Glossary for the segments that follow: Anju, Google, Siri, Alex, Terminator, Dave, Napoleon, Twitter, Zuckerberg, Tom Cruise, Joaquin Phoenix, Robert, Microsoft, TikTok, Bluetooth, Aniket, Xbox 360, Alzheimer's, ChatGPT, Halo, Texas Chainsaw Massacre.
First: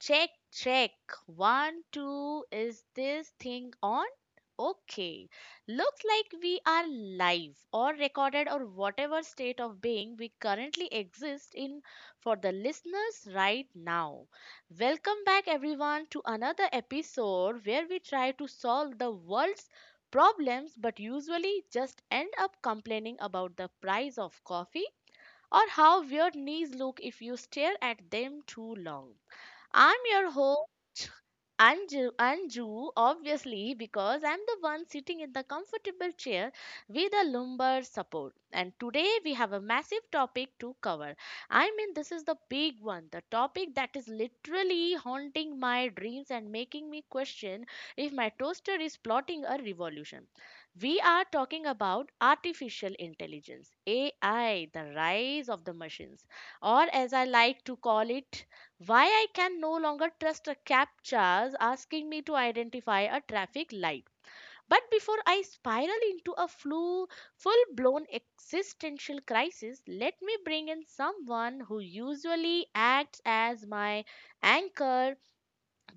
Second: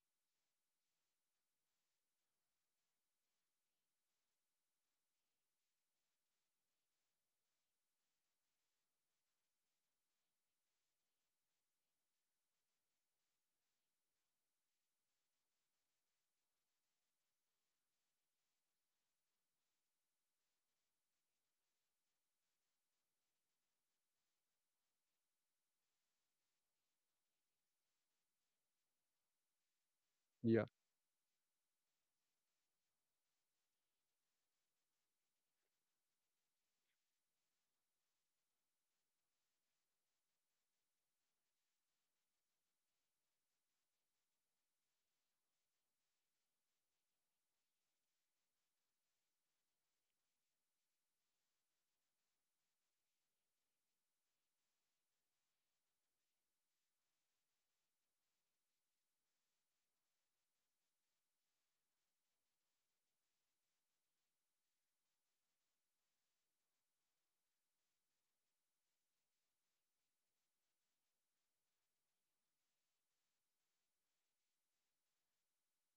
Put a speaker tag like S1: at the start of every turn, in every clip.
S1: check, check. One, two, is this thing on? Okay. Looks like we are live or recorded or whatever state of being we currently exist in for the listeners right now. Welcome back, everyone, to another episode where we try to solve the world's problems but usually just end up complaining about the price of coffee or how weird knees look if you stare at them too long. I'm your
S2: Yeah,
S1: host, Anju, obviously, because I'm the one sitting in the comfortable chair with a lumbar support. And today we have a massive topic to cover. I mean, this is the big one, the topic that is literally haunting my dreams and making me question if my toaster is plotting a revolution. We are talking about artificial intelligence, AI, the rise of the machines, or as I like to call it, why I can no longer trust a captchas asking me to identify a traffic light. But before I spiral into a full-blown existential crisis, let me bring in someone who usually acts as my anchor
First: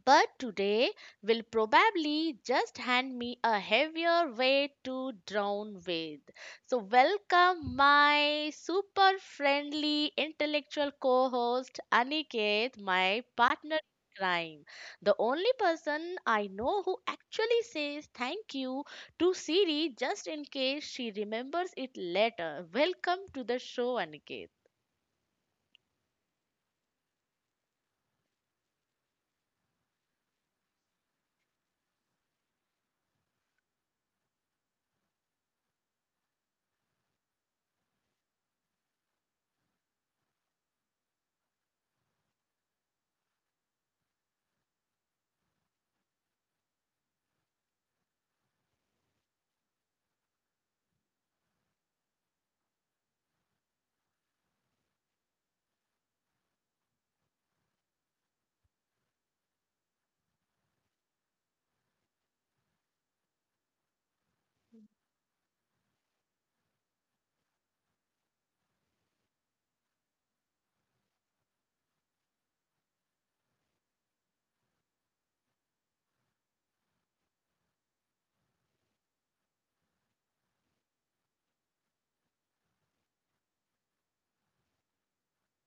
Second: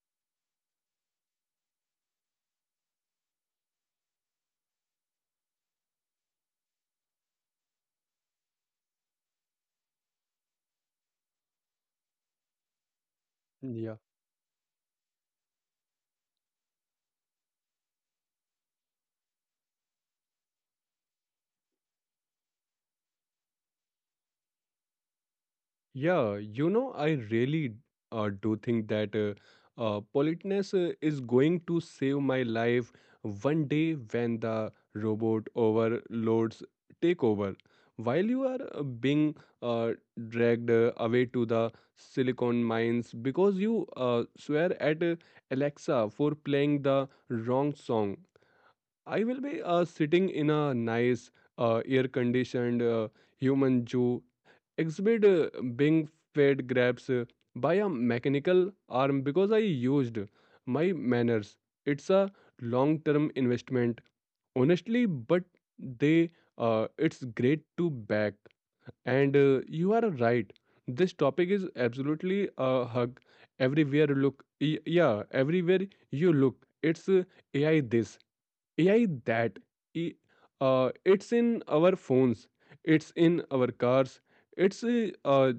S1: but today will probably just hand me a heavier weight to drown with. So, welcome my super friendly intellectual co host Aniket, my partner
S2: yeah,
S1: in crime. The only person I know who actually says thank you to Siri just in case she remembers it later. Welcome to the show, Aniket.
S2: yeah. You know, I really do think that politeness is going to save my life one day when the robot overlords take over. While you are being uh, dragged away to the silicon mines because you swear at Alexa for playing the wrong song, I will be sitting in a nice, air conditioned human zoo exhibit being fed grabs by a mechanical arm because I used my manners. It's a long term investment, honestly, but they it's great to back. And you are right. This topic is absolutely a hug. Yeah, everywhere you look, it's AI this. AI that i- uh, It's in our phones, it's in our cars, it's uh,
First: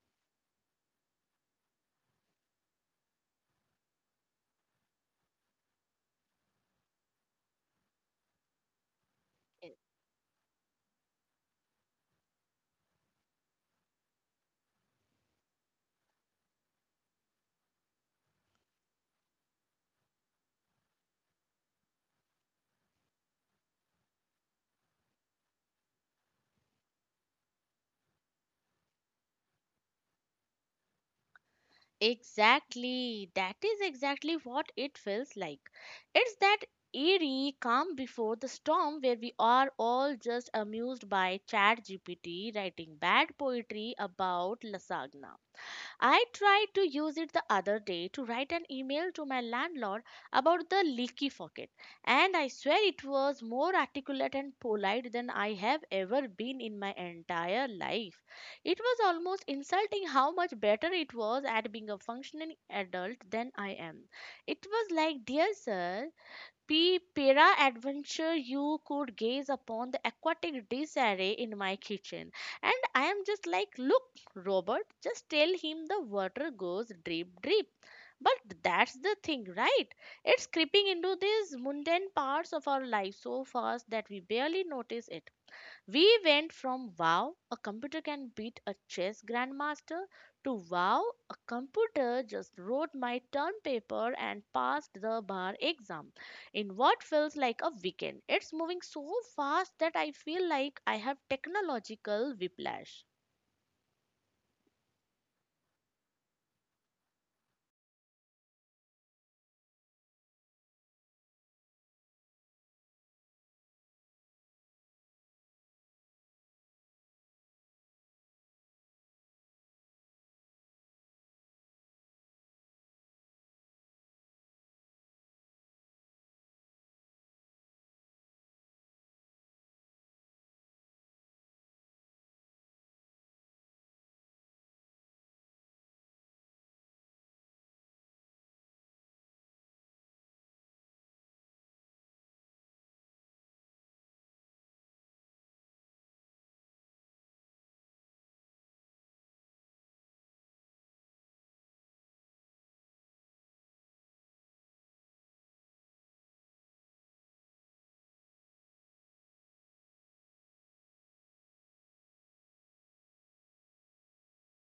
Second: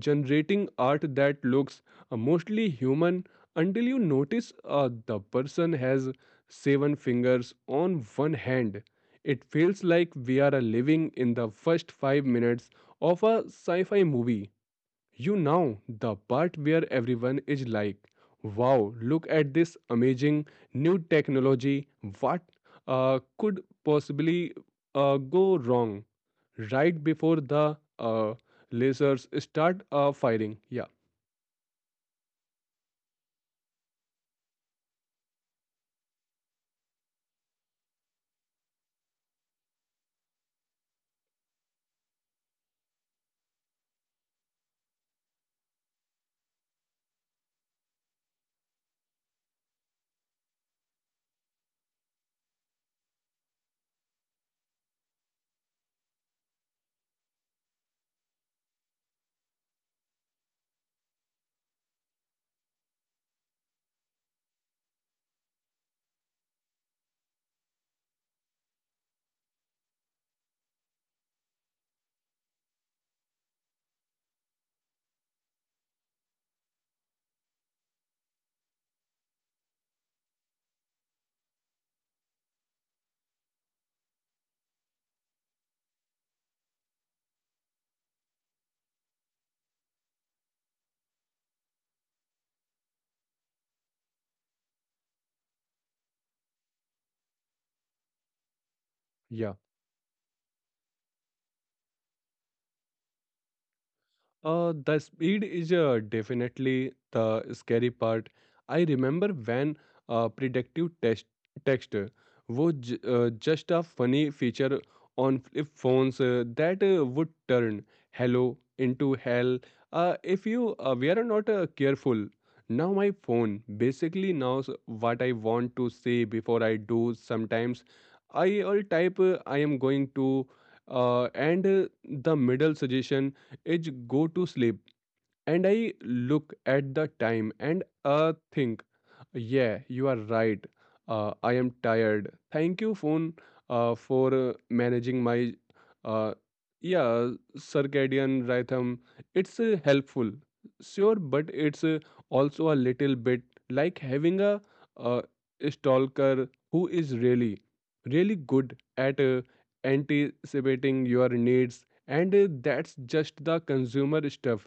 S2: generating art that looks mostly human until you notice the person has seven fingers on one hand. It feels like we are living in the first five minutes of a sci fi movie. You know the part where everyone is like, wow, look at this amazing new technology. What could possibly go wrong right before the lasers start firing? Yeah.
S1: Exactly. That is exactly what it feels like. It's that eerie calm before the storm where we are all just amused by ChatGPT writing bad poetry about lasagna. I tried to use it the other day to write an email to my landlord about the leaky faucet, and I swear it was more articulate and polite than I have ever been in my entire life. It was almost insulting how much better it was at being a functioning adult than I am. It was like, Dear sir, P para adventure you could gaze upon the aquatic disarray in my kitchen. And I am just like, look, Robert, just tell him the water goes drip drip. But that's the thing, right? It's creeping into these mundane parts of our life so fast that we barely notice it. We went from wow, a computer can beat a chess grandmaster, to wow, a computer just wrote my term paper and passed the bar exam in what feels like a weekend. It's moving so
S2: Yeah.
S1: fast that I feel like I have technological whiplash.
S2: The speed is definitely the scary part. I remember when predictive text was just a funny feature on flip phones that would turn hello into hell if you were not careful. Now my phone basically knows what I want to say before I do. Sometimes I will type I am going to, and the middle suggestion is go to sleep, and I look at the time and think, yeah, you are right. I am tired. Thank you, phone, for managing my, uh, yeah, circadian rhythm. It's helpful, sure, but it's also a little bit like having a, uh, stalker who is really, really good at anticipating your needs, and that's just the consumer stuff.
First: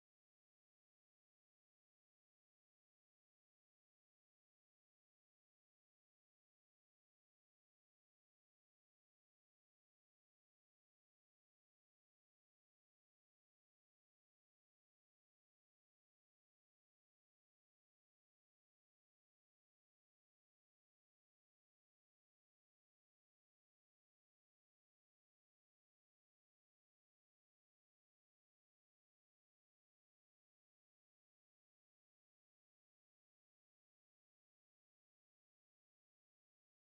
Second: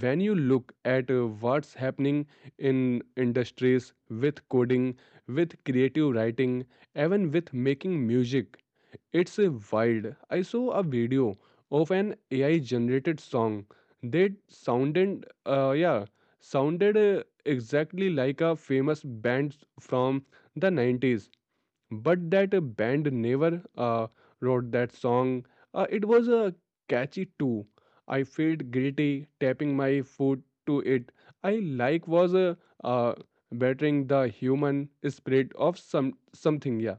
S2: When you look at what's happening in industries, with coding, with creative writing, even with making music. It's wild. I saw a video of an AI generated song that sounded exactly like a famous band from the 90s, but that band never wrote that song. It was catchy too. I felt guilty tapping my foot to it. I like was uh, bettering the human spirit of something. Yeah,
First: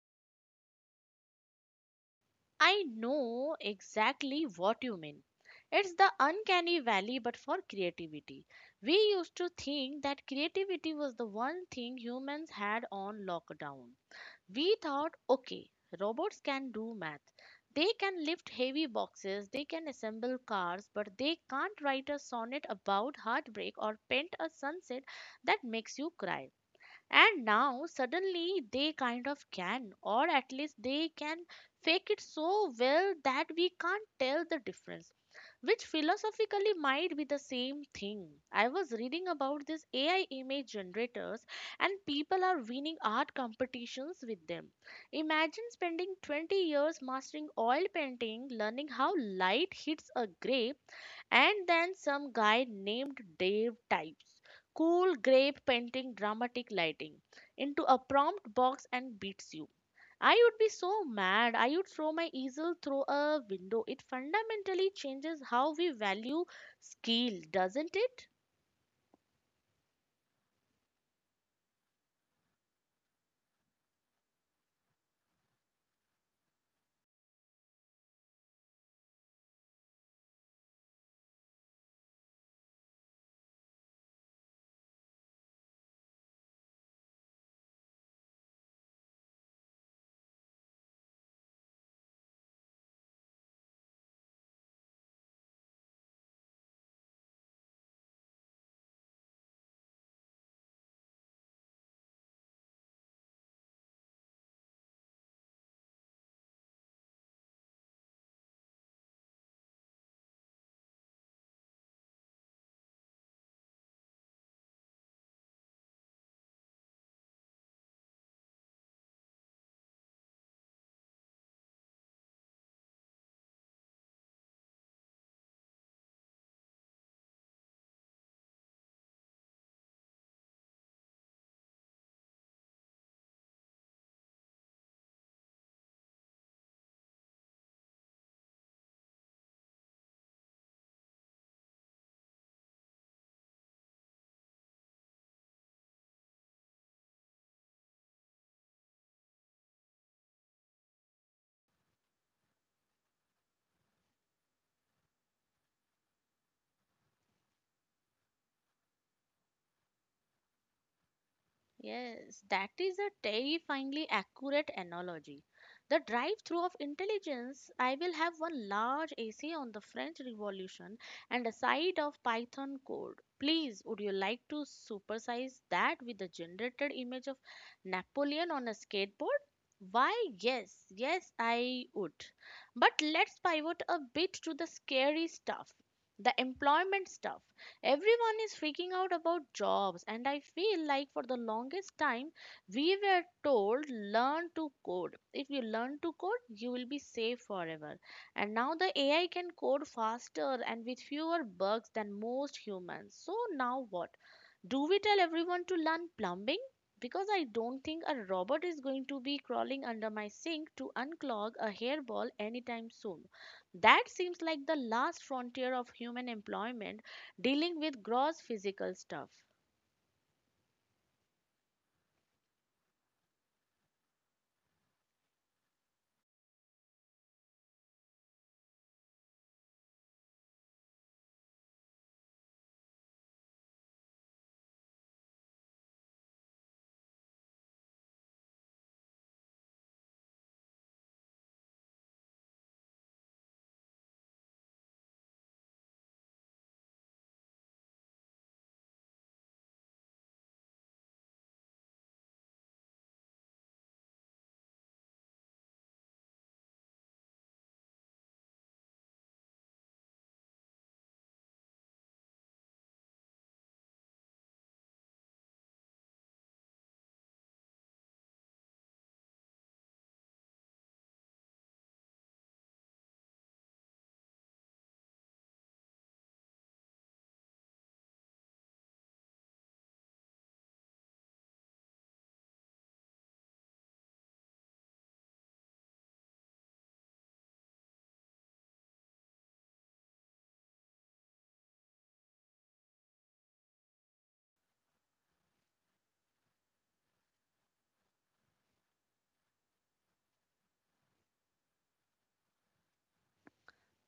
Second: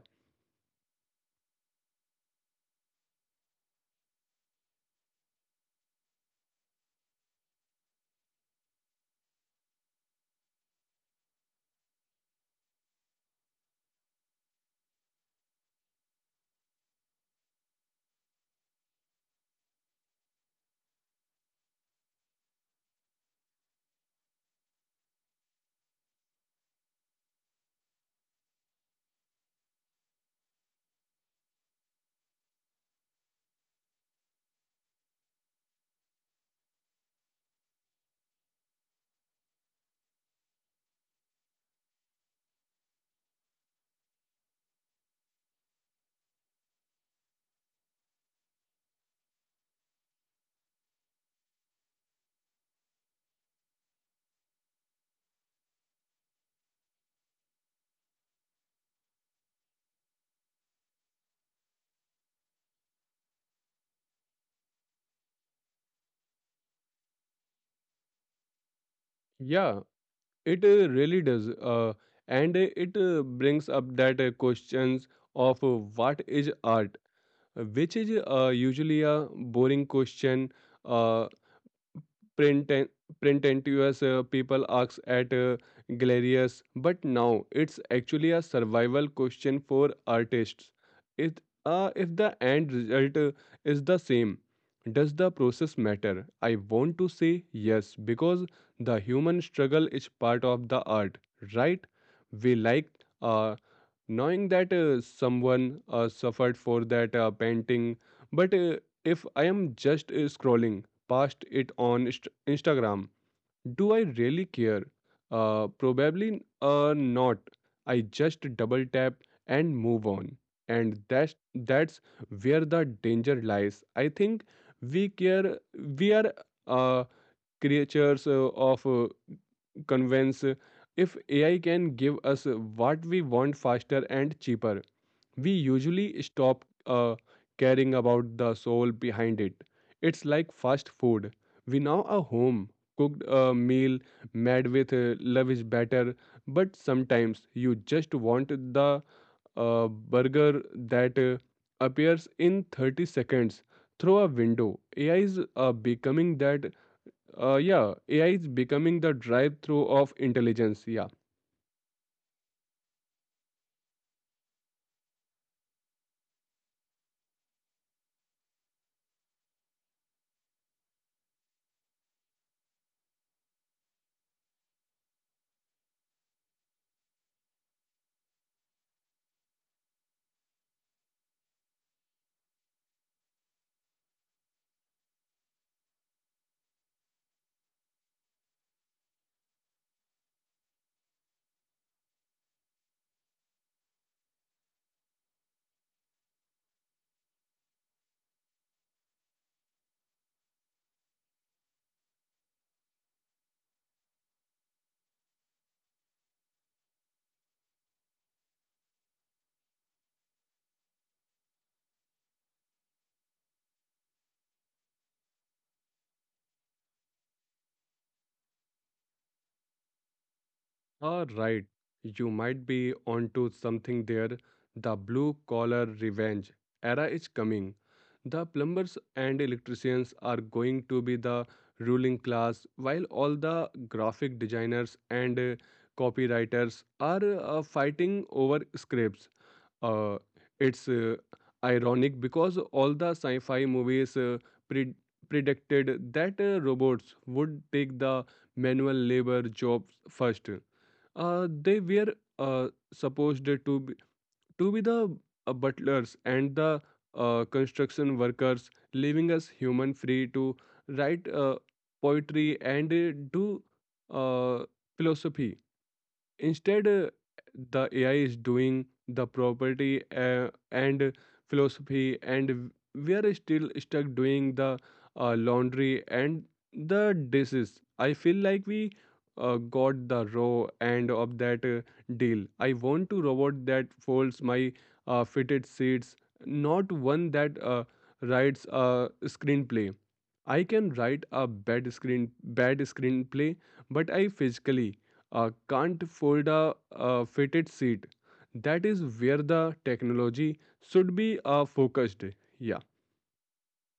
S1: I know exactly what you mean. It's the uncanny valley, but for creativity. We used to think that creativity was the one thing humans had on lockdown. We thought, okay, robots can do math. They can lift heavy boxes, they can assemble cars, but they can't write a sonnet about heartbreak or paint a sunset that makes you cry. And now suddenly they kind of can, or at least they can fake it so well that we can't tell the difference, which philosophically might be the same thing. I was reading about these AI image generators, and people are winning art competitions with them. Imagine spending 20 years mastering oil painting, learning how light hits a grape, and then some guy named Dave types cool grape painting dramatic lighting into a prompt box and beats you. I would be so mad. I would throw my easel through a window. It fundamentally changes how we value skill, doesn't it?
S2: yeah, it really does. And It brings up that questions of what is art, which is usually a boring question. Uh, Print Prenten- pretentious people ask at galleries, but now it's actually a survival question for artists. It, if the end result is the same, does the process matter? I want to say yes, because the human struggle is part of the art, right? We like uh, knowing that someone suffered for that painting, but if I am just scrolling past it on Instagram. Do I really care? Probably not. I just double tap and move on. And that's where the danger lies, I think. We care. We are uh, creatures of convince. If AI can give us what we want faster and cheaper, we usually stop caring about the soul behind it. It's like fast food. We now a home cooked a meal made with love is better, but sometimes you just want the burger that appears in 30 seconds through a window. AI is becoming that yeah, AI is becoming the drive-through of intelligence. Yeah,
S1: Yes, that is a terrifyingly accurate analogy. The drive through of intelligence. I will have one large essay on the French Revolution and a side of Python code. Please, would you like to supersize that with the generated image of Napoleon on a skateboard? Why, yes, yes, I would. But let's pivot a bit to the scary stuff, the employment stuff. Everyone is freaking out about jobs, and I feel like for the longest time we were told learn to code. If you learn to code, you will be safe forever. And now the AI can code faster and with fewer bugs than most humans. So now what? Do we tell everyone to learn plumbing? Because I don't think a robot is going to be crawling under my sink to unclog a hairball anytime soon. That seems like the last frontier of human employment dealing with gross physical stuff.
S2: right. You might be onto something there. The blue-collar revenge era is coming. The plumbers and electricians are going to be the ruling class, while all the graphic designers and copywriters are fighting over scripts. uh, it's ironic because all the sci-fi movies pre- predicted that robots would take the manual labor jobs first. They were uh, supposed to be the butlers and the construction workers, leaving us human free to write poetry and do uh, philosophy. Instead, the AI is doing the property and philosophy, and we are still stuck doing the laundry and the dishes. I feel like we got the raw end of that deal. I want to robot that folds my fitted seats, not one that writes a screenplay. I can write a bad screenplay, but I physically can't fold a fitted seat. That is where the technology should be focused. Yeah.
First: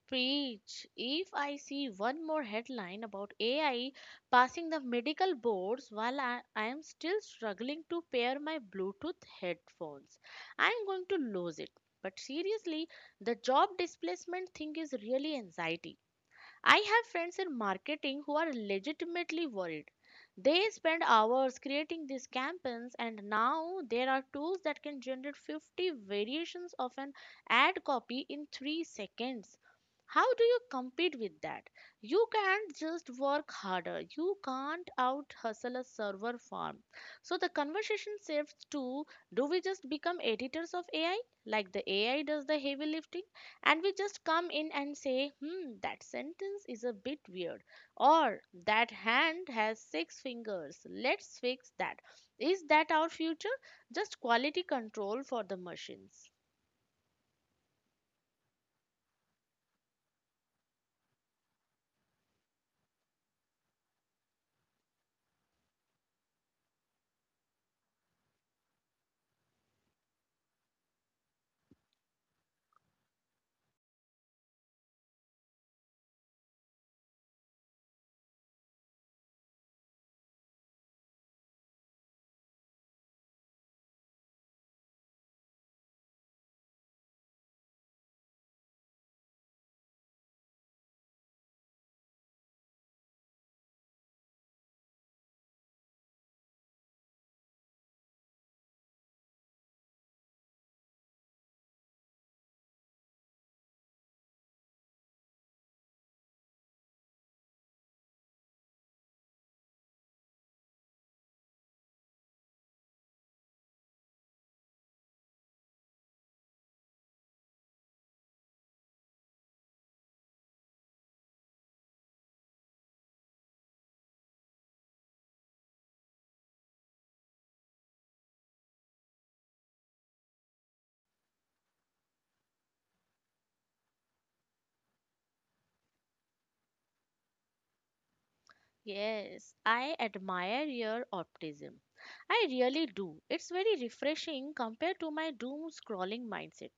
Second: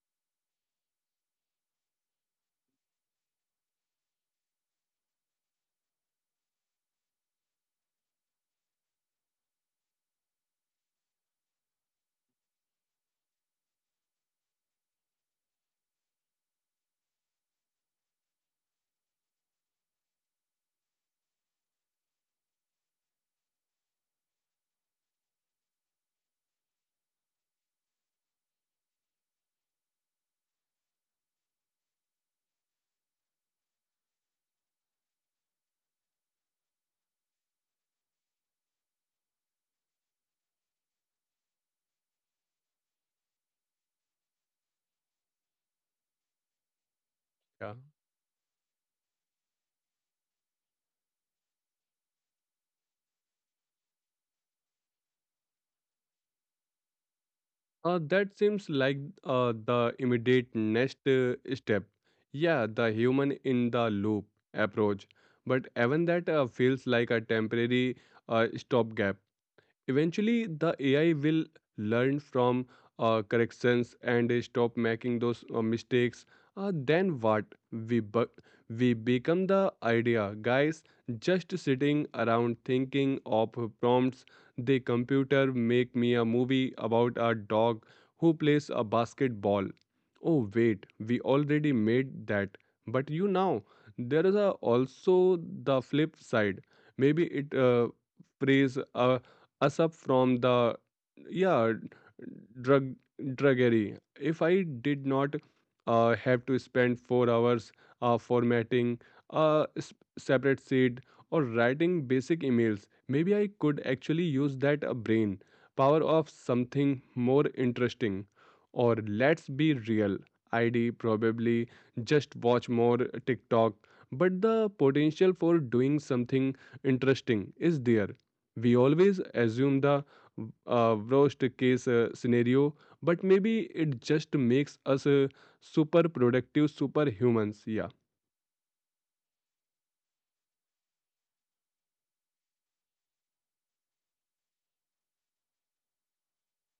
S1: Preach. If I see one more headline about AI passing the medical boards while I am still struggling to pair my Bluetooth headphones, I am going to lose it. But seriously, the job displacement thing is really anxiety. I have friends in marketing who are legitimately worried. They spend hours creating these campaigns, and now there are tools that can generate 50 variations of an ad copy in 3 seconds. How do you compete with that? You can't just work harder. You can't out hustle a server farm. So the conversation shifts to, do we just become editors of AI, like the AI does the heavy lifting? And we just come in and say, hmm, that sentence is a bit weird,
S2: Yeah.
S1: or that hand has six fingers, let's fix that. Is that our future? Just quality control for the machines.
S2: That seems like the immediate next step. Yeah, the human in the loop approach. But even that feels like a temporary stopgap. Eventually the AI will learn from corrections and stop making those mistakes. Then what? we bu- we become the idea guys, just sitting around thinking of prompts. The computer, make me a movie about a dog who plays a basketball. Oh wait, we already made that. But you know, there is also the flip side. Maybe it praise a us up from the yeah drug druggery. If I did not have to spend 4 hours formatting a separate seed or writing basic emails, maybe I could actually use that brain power of something more interesting. Or, let's be real, I'd probably just watch more TikTok. But the potential for doing something interesting is there. We always assume the worst case scenario, but maybe it just makes us super productive superhumans. Yeah.
S1: Yes, I admire your optimism. I really do. It's very refreshing compared to my doom scrolling mindset.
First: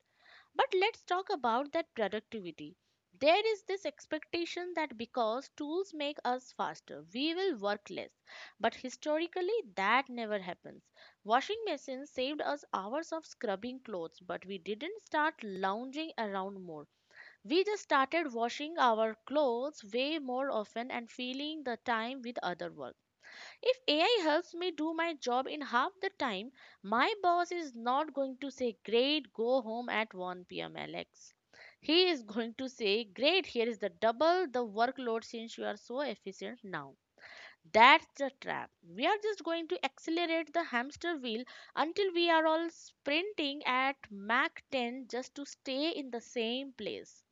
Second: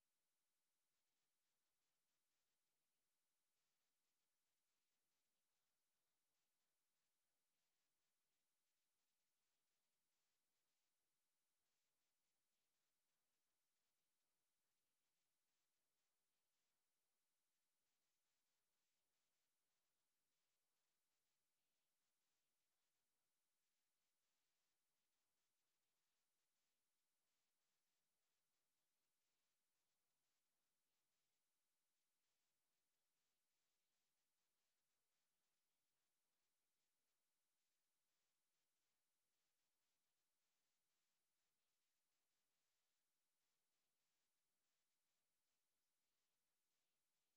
S1: But let's talk about that productivity. There is this expectation that because tools make us faster, we will work less. But historically, that never happens. Washing machines saved us hours of scrubbing clothes, but we didn't start lounging around more. We just started washing our clothes way more often and filling the time with other work. If AI helps me do my job in half the time, my boss is not going to say, Great, go home at 1 p.m., Alex. He is going to say, Great, here is the double the workload since you are so efficient now. That's the trap. We are just going to accelerate the hamster wheel until we are all sprinting at Mach 10 just to stay in the same place.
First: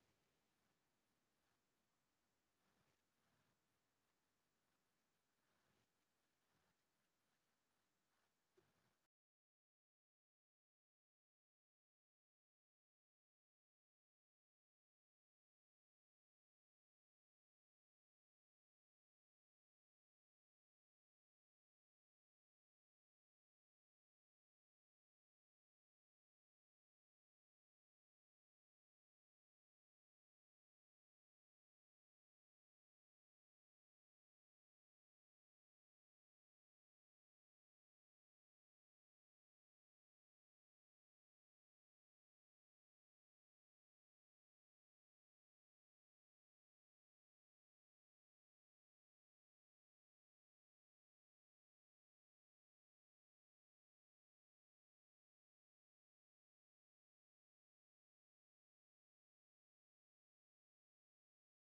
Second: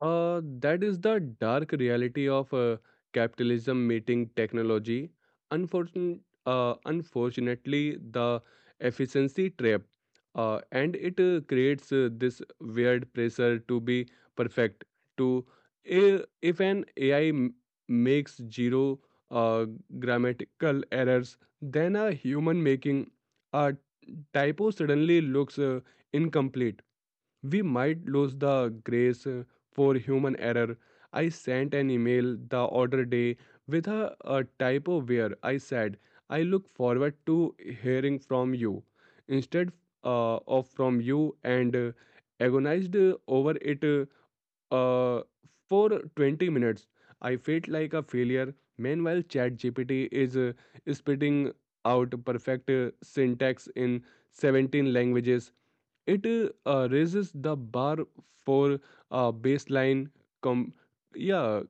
S2: That is the dark reality of capitalism meeting technology. Unfortun- Unfortunately, the efficiency trap, and it creates this weird pressure to be perfect. To if an AI makes zero uh, grammatical errors, then a human making a typo suddenly looks incomplete. We might lose the grace for human error. I sent an email the other day with a typo where I said, I look forward to hearing from you instead of from you, and agonized over it uh, uh, for 20 minutes. I felt like a failure. Meanwhile, ChatGPT is spitting out perfect syntax in 17 languages. It raises the bar for baseline com- yeah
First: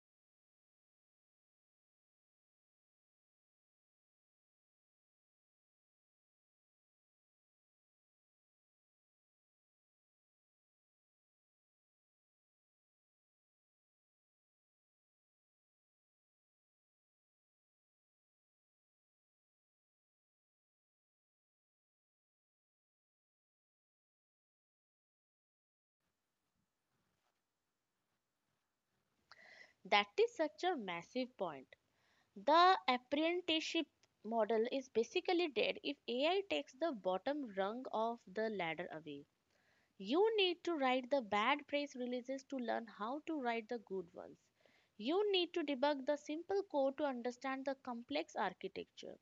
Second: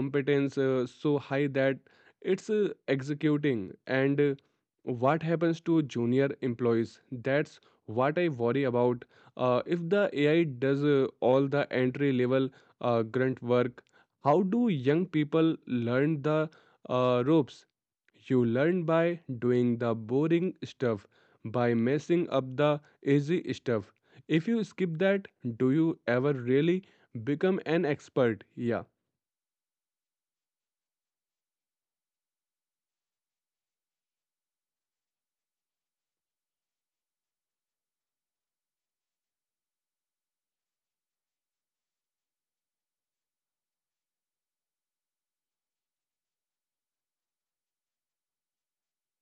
S2: competence so high that it's executing, and what happens to junior employees? That's what I worry about. If the AI does all the entry level grunt work, how do young people learn the ropes? You learn by doing the boring stuff, by messing up the easy stuff. If you skip that, do you ever really become an expert? Yeah.
S1: That is such a massive point. The apprenticeship model is basically dead if AI takes the bottom rung of the ladder away. You need to write the bad press releases to learn how to write the good ones. You need to debug the simple code to understand the complex architecture.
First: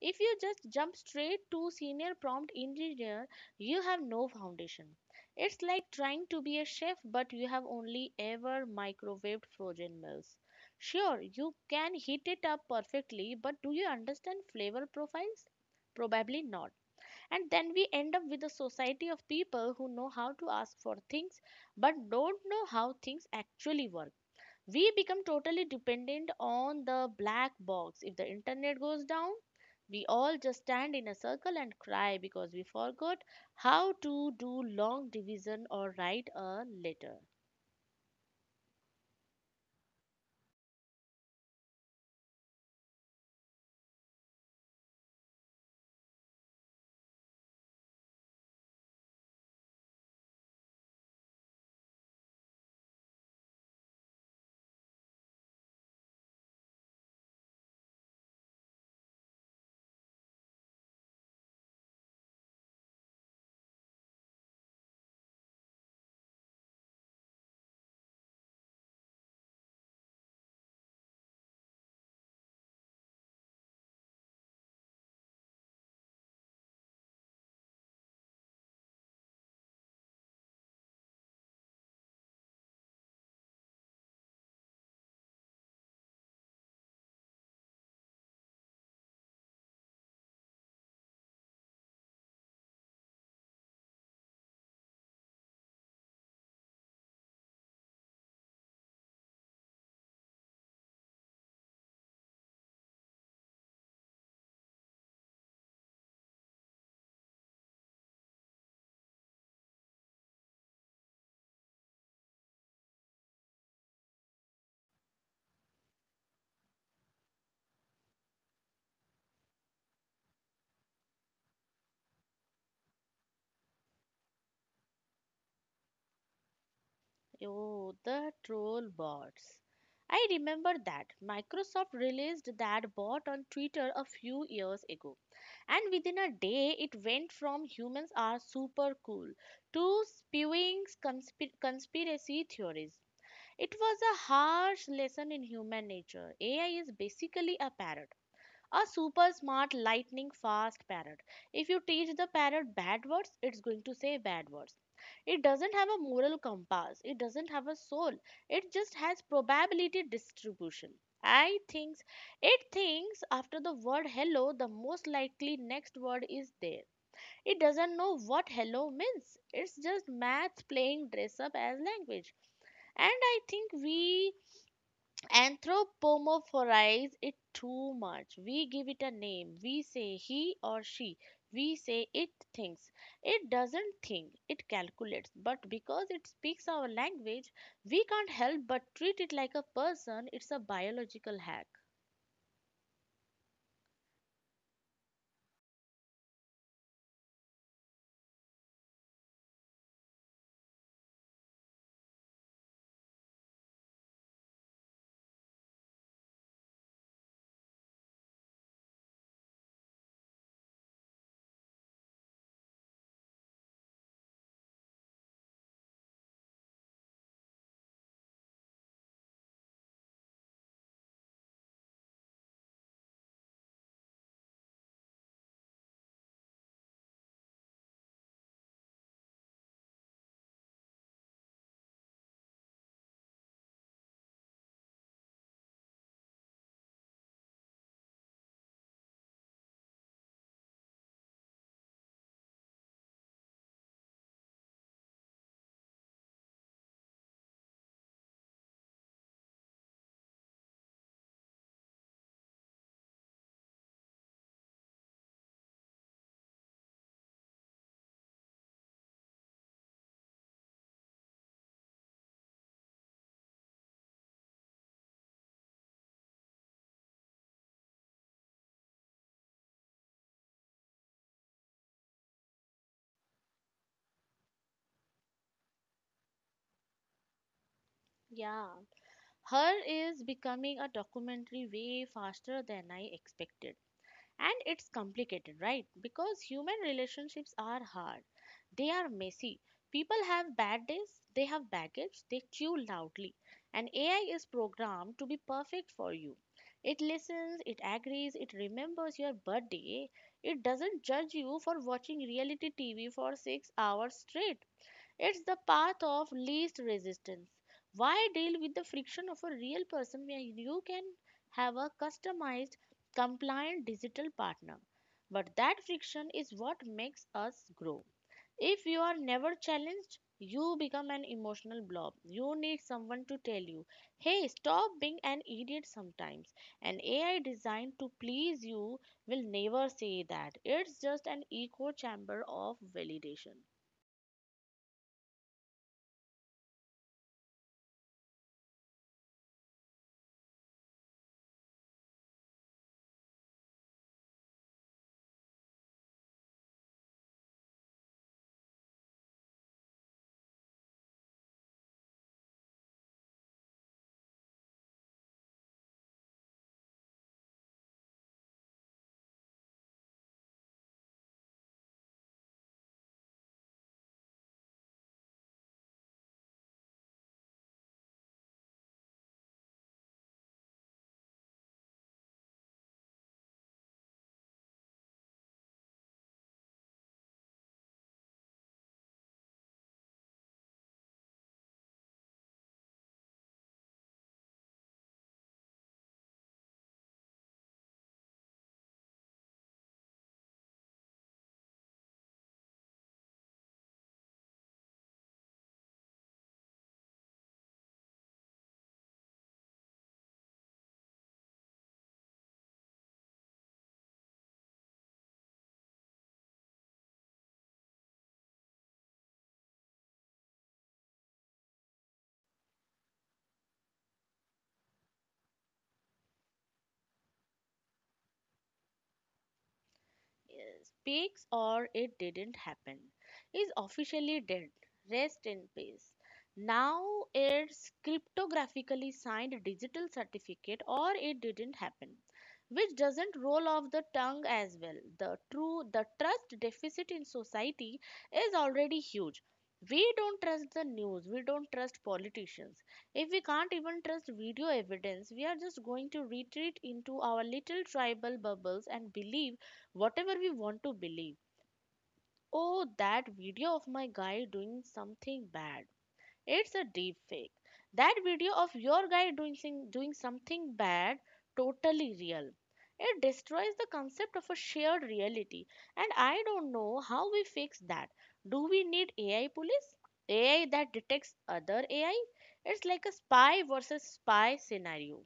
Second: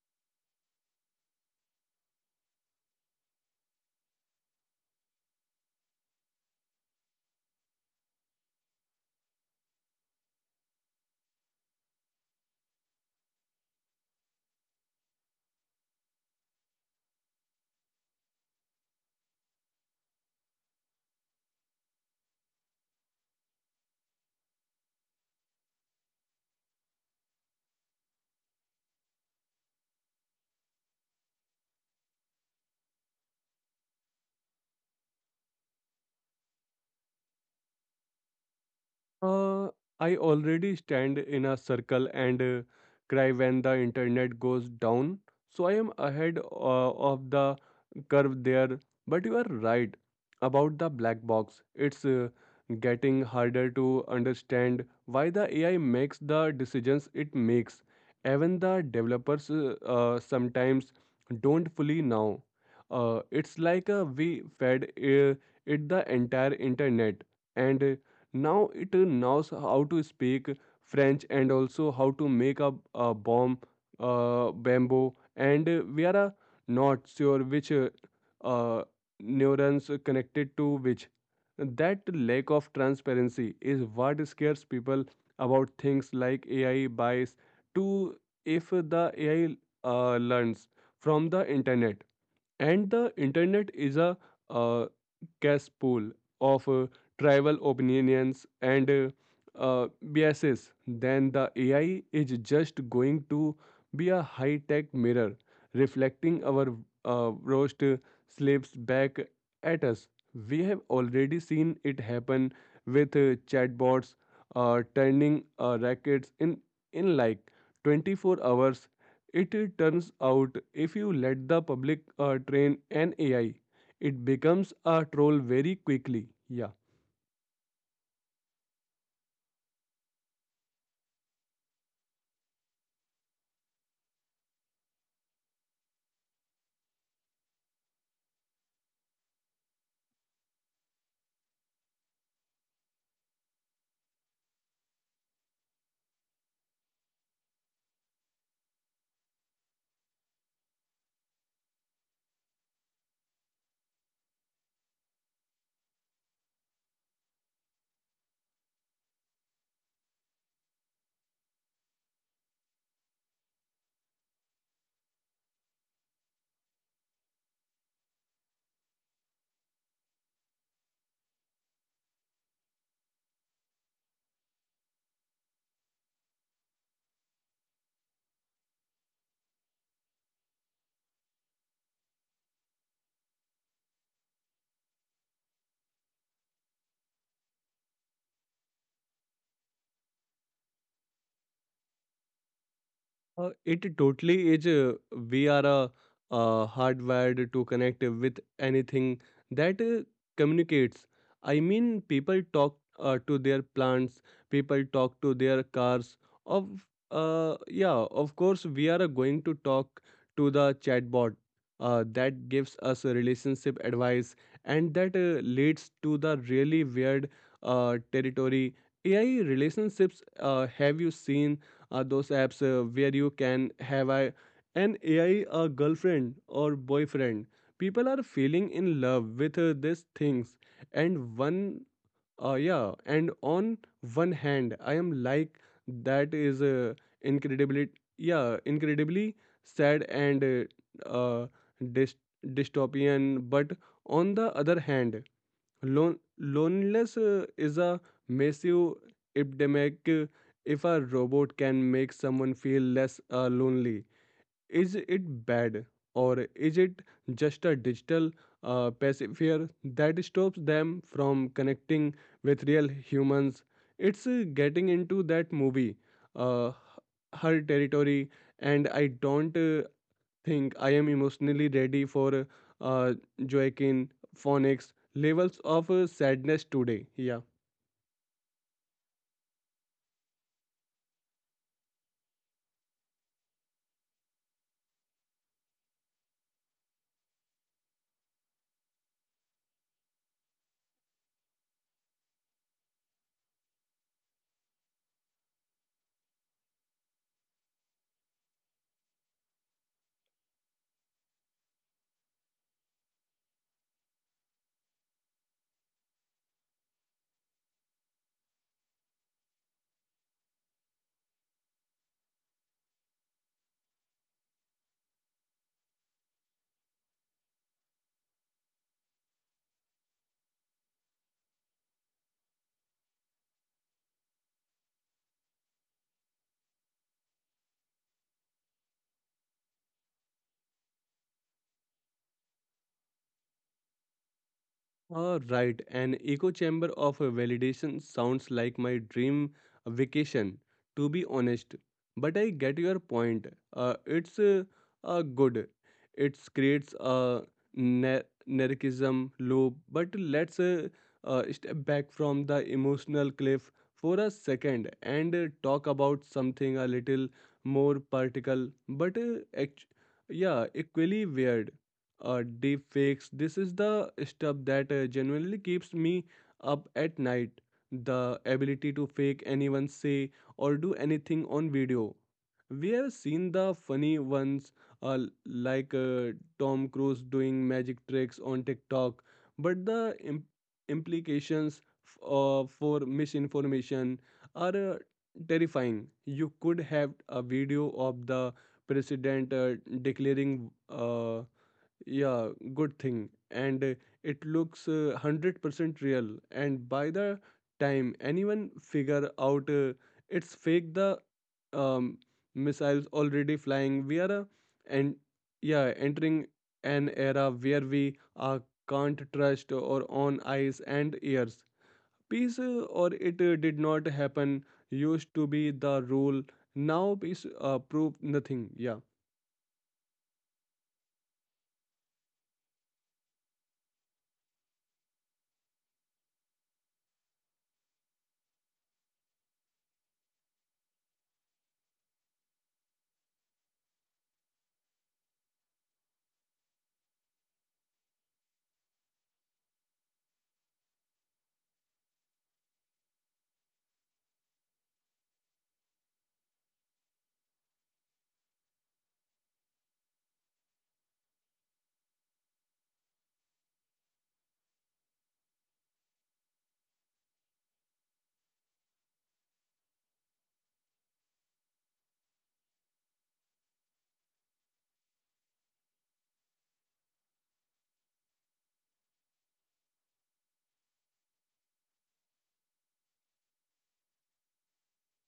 S1: If you just jump straight to senior prompt engineer, you have no foundation. It's like trying to be a chef, but you have only ever microwaved frozen meals. Sure, you can heat it up perfectly, but do you understand flavor profiles? Probably not. And then we end up with a society of people who know how to ask for things but don't know how things actually work. We become totally dependent on the black box. If the internet goes down, we all just stand in a circle and cry because we forgot how to do long division or write a letter.
S2: Uh, I already stand in a circle and cry when the internet goes down. So I am ahead of the curve there. But you are right about the black box. It's getting harder to understand why the AI makes the decisions it makes. Even the developers sometimes don't fully know. It's like we fed it the entire internet, and now it knows how to speak french and also how to make a bomb bamboo, and we are not sure which uh, neurons connected to which. That lack of transparency is what scares people about things like AI bias. To, if the AI learns from the internet, and the internet is a uh, cesspool of tribal opinions, and biases, then the AI is just going to be a high tech mirror reflecting our roast slips back at us. We have already seen it happen with chatbots turning rackets in like 24 hours. It turns out if you let the public train an AI, it becomes a troll very quickly. Yeah.
S1: Oh, the troll bots. I remember that. Microsoft released that bot on Twitter a few years ago. And within a day, it went from humans are super cool to spewing conspiracy theories. It was a harsh lesson in human nature. AI is basically a parrot, a super smart, lightning fast parrot. If you teach the parrot bad words, it's going to say bad words. It doesn't have a moral compass, it doesn't have a soul, it just has probability distribution. I thinks It thinks after the word hello, the most likely next word is there. It doesn't know what hello means. It's just maths playing dress up as language. And I think we anthropomorphize it too much. We give it a name. We say he or she. We say it thinks. It doesn't think, it calculates. But because it speaks our language, we can't help but treat it like a person. It's a biological hack.
S2: It totally is. We are hardwired to connect with anything that communicates. I mean, people talk to their plants, people talk to their cars. Of yeah, of course, we are going to talk to the chatbot. That gives us a relationship advice, and that leads to the really weird territory. AI relationships. Have you seen those apps where you can have an AI girlfriend or boyfriend? People are feeling in love with these things, and and on one hand, I am like, that is incredibly, yeah, incredibly sad and dyst- dystopian, but on the other hand, loneliness is a massive epidemic. If a robot can make someone feel less lonely, is it bad, or is it just a digital pacifier that stops them from connecting with real humans? It's getting into that movie, uh, her territory, and I don't think I am emotionally ready for uh, Joaquin Phoenix levels of sadness today. Yeah.
S1: Yeah. Her is becoming a documentary way faster than I expected. And it's complicated, right? Because human relationships are hard. They are messy. People have bad days, they have baggage, they chew loudly. And AI is programmed to be perfect for you. It listens, it agrees, it remembers your birthday. It doesn't judge you for watching reality tv for 6 hours straight. It's the path of least resistance. Why deal with the friction of a real person when you can have a customized, compliant digital partner? But that friction is what makes us grow. If you are never challenged, you become an emotional blob. You need someone to tell you, hey, stop being an idiot sometimes. An AI designed to please you will never say that. It's just an echo chamber of validation.
S2: Right, an echo chamber of a validation sounds like my dream vacation, to be honest. But I get your point. It's good. It creates a nar- narcissism loop. But let's step back from the emotional cliff for a second and talk about something a little more particle, but yeah, equally weird, deep fakes. This is the stuff that genuinely keeps me up at night. The ability to fake anyone say or do anything on video. We have seen the funny ones, uh, like Tom Cruise doing magic tricks on TikTok, but the implications for misinformation are terrifying. You could have a video of the president declaring yeah good thing, and it looks 100% real, and by the time anyone figure out it's fake, the um, missiles already flying. We are and yeah entering an era where we can't trust or on eyes and ears. Peace or it did not happen used to be the rule. Now peace proved nothing. Yeah.
S1: Yes, speaks or it didn't happen is officially dead. Rest in peace. Now it's cryptographically signed digital certificate or it didn't happen, which doesn't roll off the tongue as well. The trust deficit in society is already huge. We don't trust the news, we don't trust politicians. If we can't even trust video evidence, we are just going to retreat into our little tribal bubbles and believe whatever we want to believe. Oh, that video of my guy doing something bad. It's a deep fake. That video of your guy doing something bad, totally real. It destroys the concept of a shared reality. And I don't know how we fix that. Do we need AI police? AI that detects other AI? It's like a spy versus spy scenario.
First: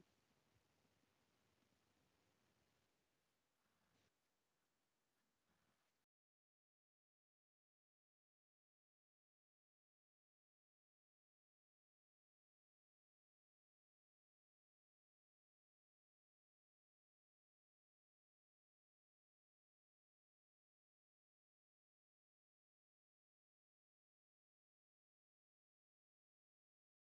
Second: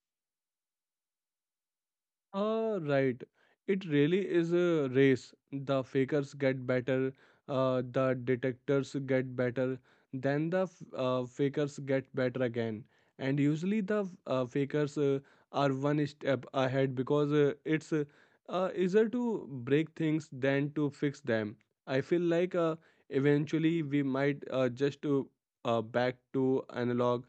S2: Right. It really is a race. The fakers get better, the detectors get better, then the fakers get better again. And usually the fakers are one step ahead, because it's easier to break things than to fix them. I feel like eventually we might just to back to analog.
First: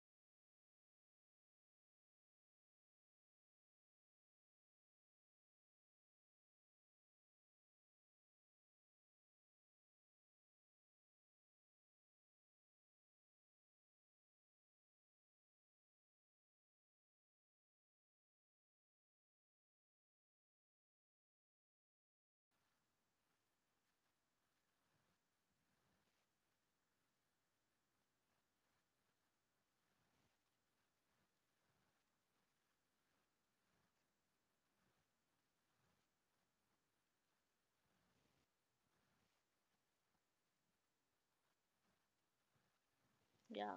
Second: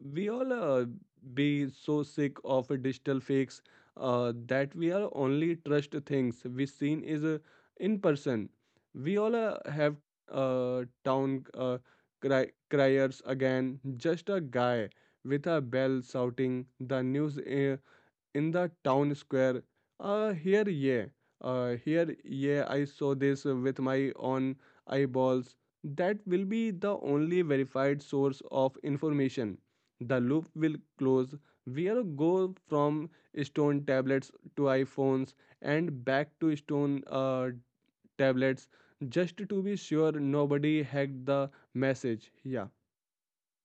S2: We all be so sick of digital fakes that we are only trust things we seen is in person. We all have town criers again, just a guy with a bell shouting the news in the town square. Uh, here, yeah, here, yeah, I saw this with my own eyeballs. That will be the only verified source of information. The loop will close. We'll go from stone tablets to iPhones and back to stone tablets, just to be sure nobody hacked the message. Yeah.
S1: Yeah.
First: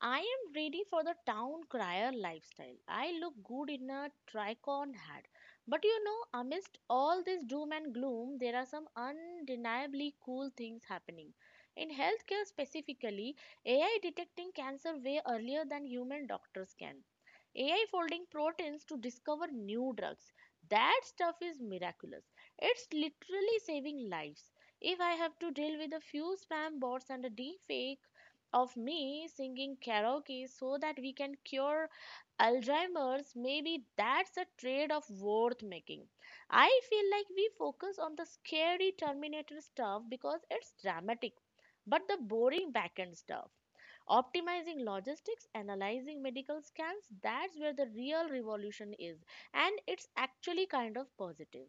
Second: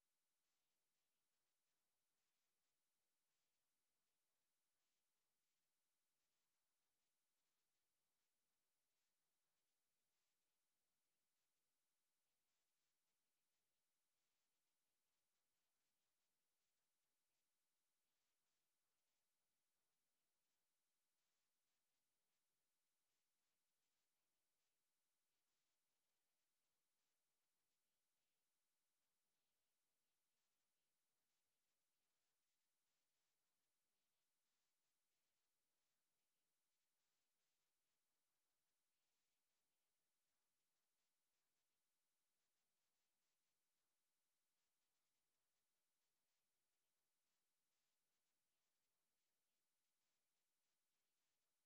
S1: I am ready for the town crier lifestyle. I look good in a tricorn hat. But you know, amidst all this doom and gloom, there are some undeniably cool things happening. In healthcare specifically, AI detecting cancer way earlier than human doctors can. AI folding proteins to discover new drugs. That stuff is miraculous. It's literally saving lives. If I have to deal with a few spam bots and a deep fake of me singing karaoke so that we can cure Alzheimer's, maybe that's a trade off worth making. I feel like we focus on the scary Terminator stuff because it's dramatic, but the boring backend stuff, optimizing logistics, analyzing medical scans, that's where the real revolution is, and it's actually kind of positive.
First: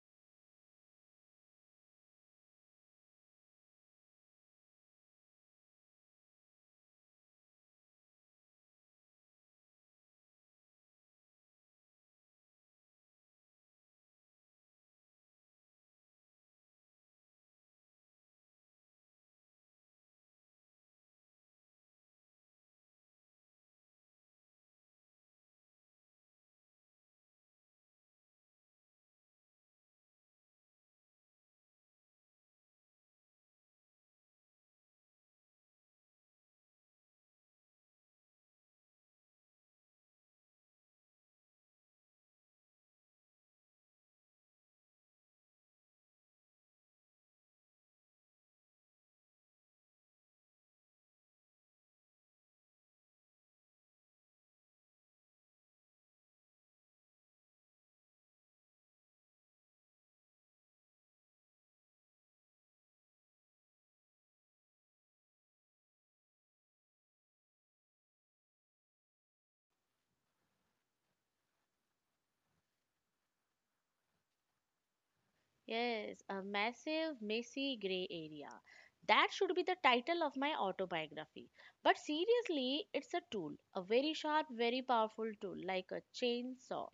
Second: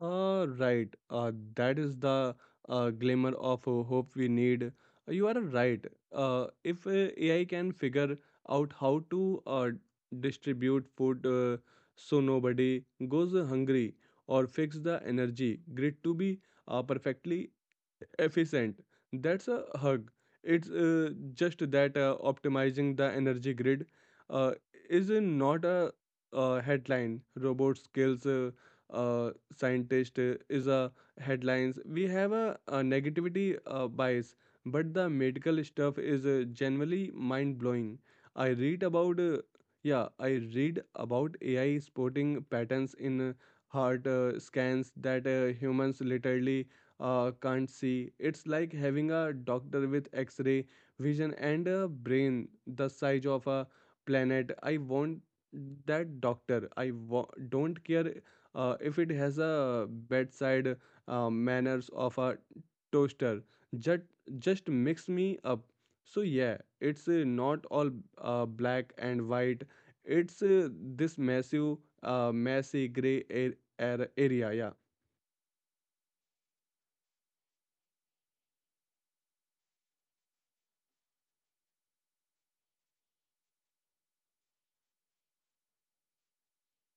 S2: Right. That is the glimmer of hope we need. You are right. If AI can figure out how to distribute food so nobody goes hungry, or fix the energy grid to be perfectly efficient. That's a hug. It's just that optimizing the energy grid uh, is not a, headline. Robot skills scientist is a headlines. We have a negativity bias, but the medical stuff is generally mind blowing. I read about yeah, I read about AI spotting patterns in heart scans that humans literally can't see. It's like having a doctor with x ray vision and a brain the size of a planet. I want that doctor. I don't care if it has a bedside manners of a toaster. Just, just mix me up. So, yeah, it's not all black and white. It's this massive, messy gray area. Yeah.
S1: Yes, a massive, messy gray area. That should be the title of my autobiography. But seriously, it's a tool, a very sharp, very powerful tool, like a chainsaw.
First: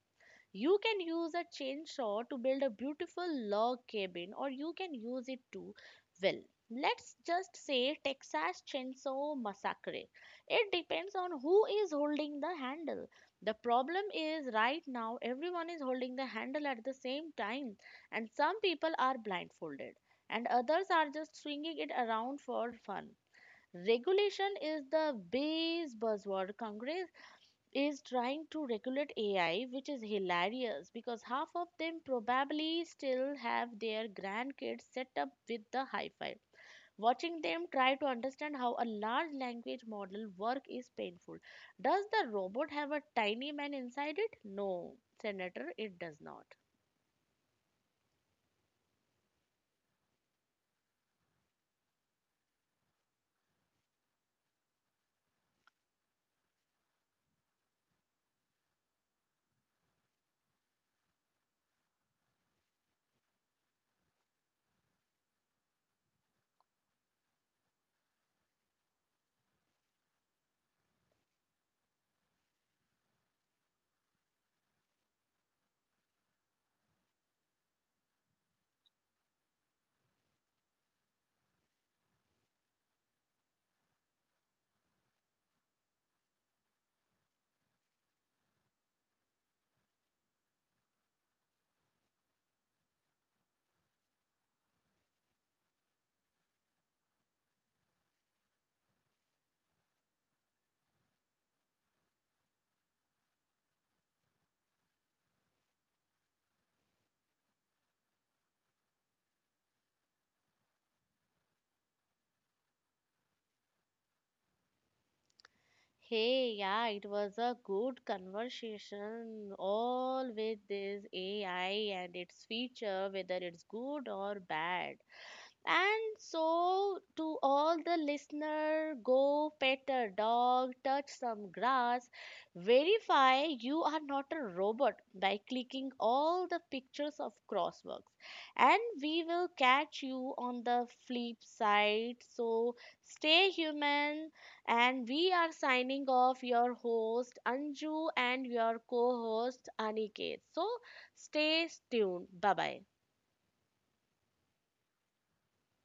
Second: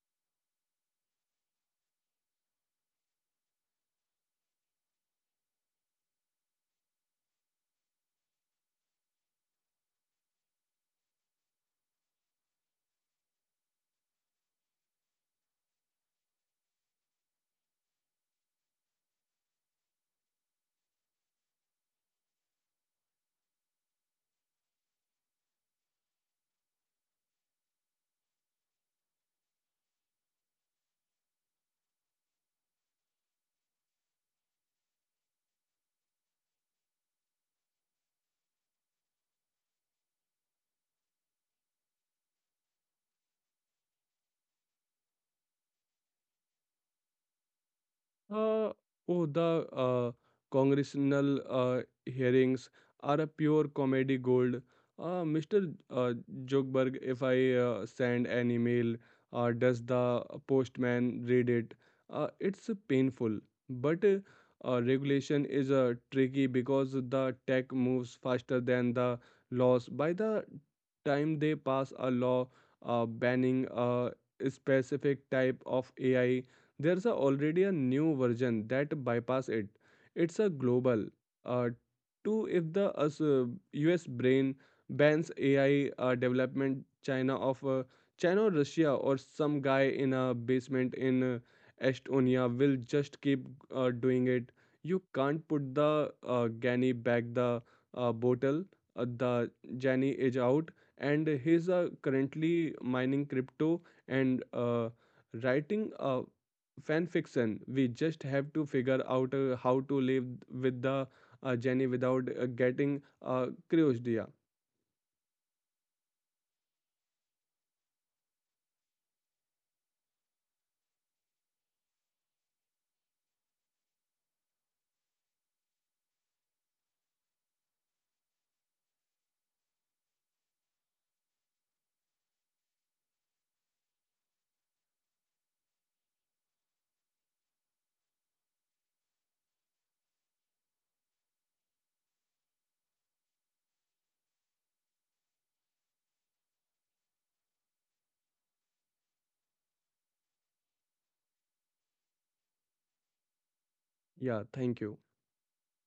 S1: You can use a chainsaw to build a beautiful log cabin, or you can use it to, well, let's just say Texas Chainsaw Massacre. It depends on who is holding the handle. The problem is right now everyone is holding the handle at the same time, and some people are blindfolded, and others are just swinging it around for fun. Regulation is the base buzzword. Congress is trying to regulate AI, which is hilarious because half of them probably still have their grandkids set up with the hi fi. Watching them try to understand how a large language model work is painful. Does the robot have a tiny man inside it? No, Senator, it does not.
S2: Uh, oh, the congressional hearings are a pure comedy gold. Mr. Zuckerberg, if I send an email, does the postman read it? It's painful, but regulation is tricky, because the tech moves faster than the laws. By the time they pass a law banning a specific type of AI, there's a already a new version that bypass it. It's a global. Uh, Two, if the US brain bans AI development, China or Russia or some guy in a basement in Estonia will just keep doing it. You can't put the Gani back the bottle. The Jani is out, and he's currently mining crypto and writing a fan fiction. We just have to figure out how to live with the jenny without getting crushed. Yeah.
S1: Hey, yeah, it was a good conversation. All with this AI and its feature, whether it's good or bad. And so, to all the listener, go pet a dog, touch some grass, verify you are not a robot by clicking all the pictures of crossworks. And we will catch you on the flip side. So, stay human. And we are signing off your host Anju and your co host Aniket. So, stay tuned. Bye bye.
S2: Yeah, thank you.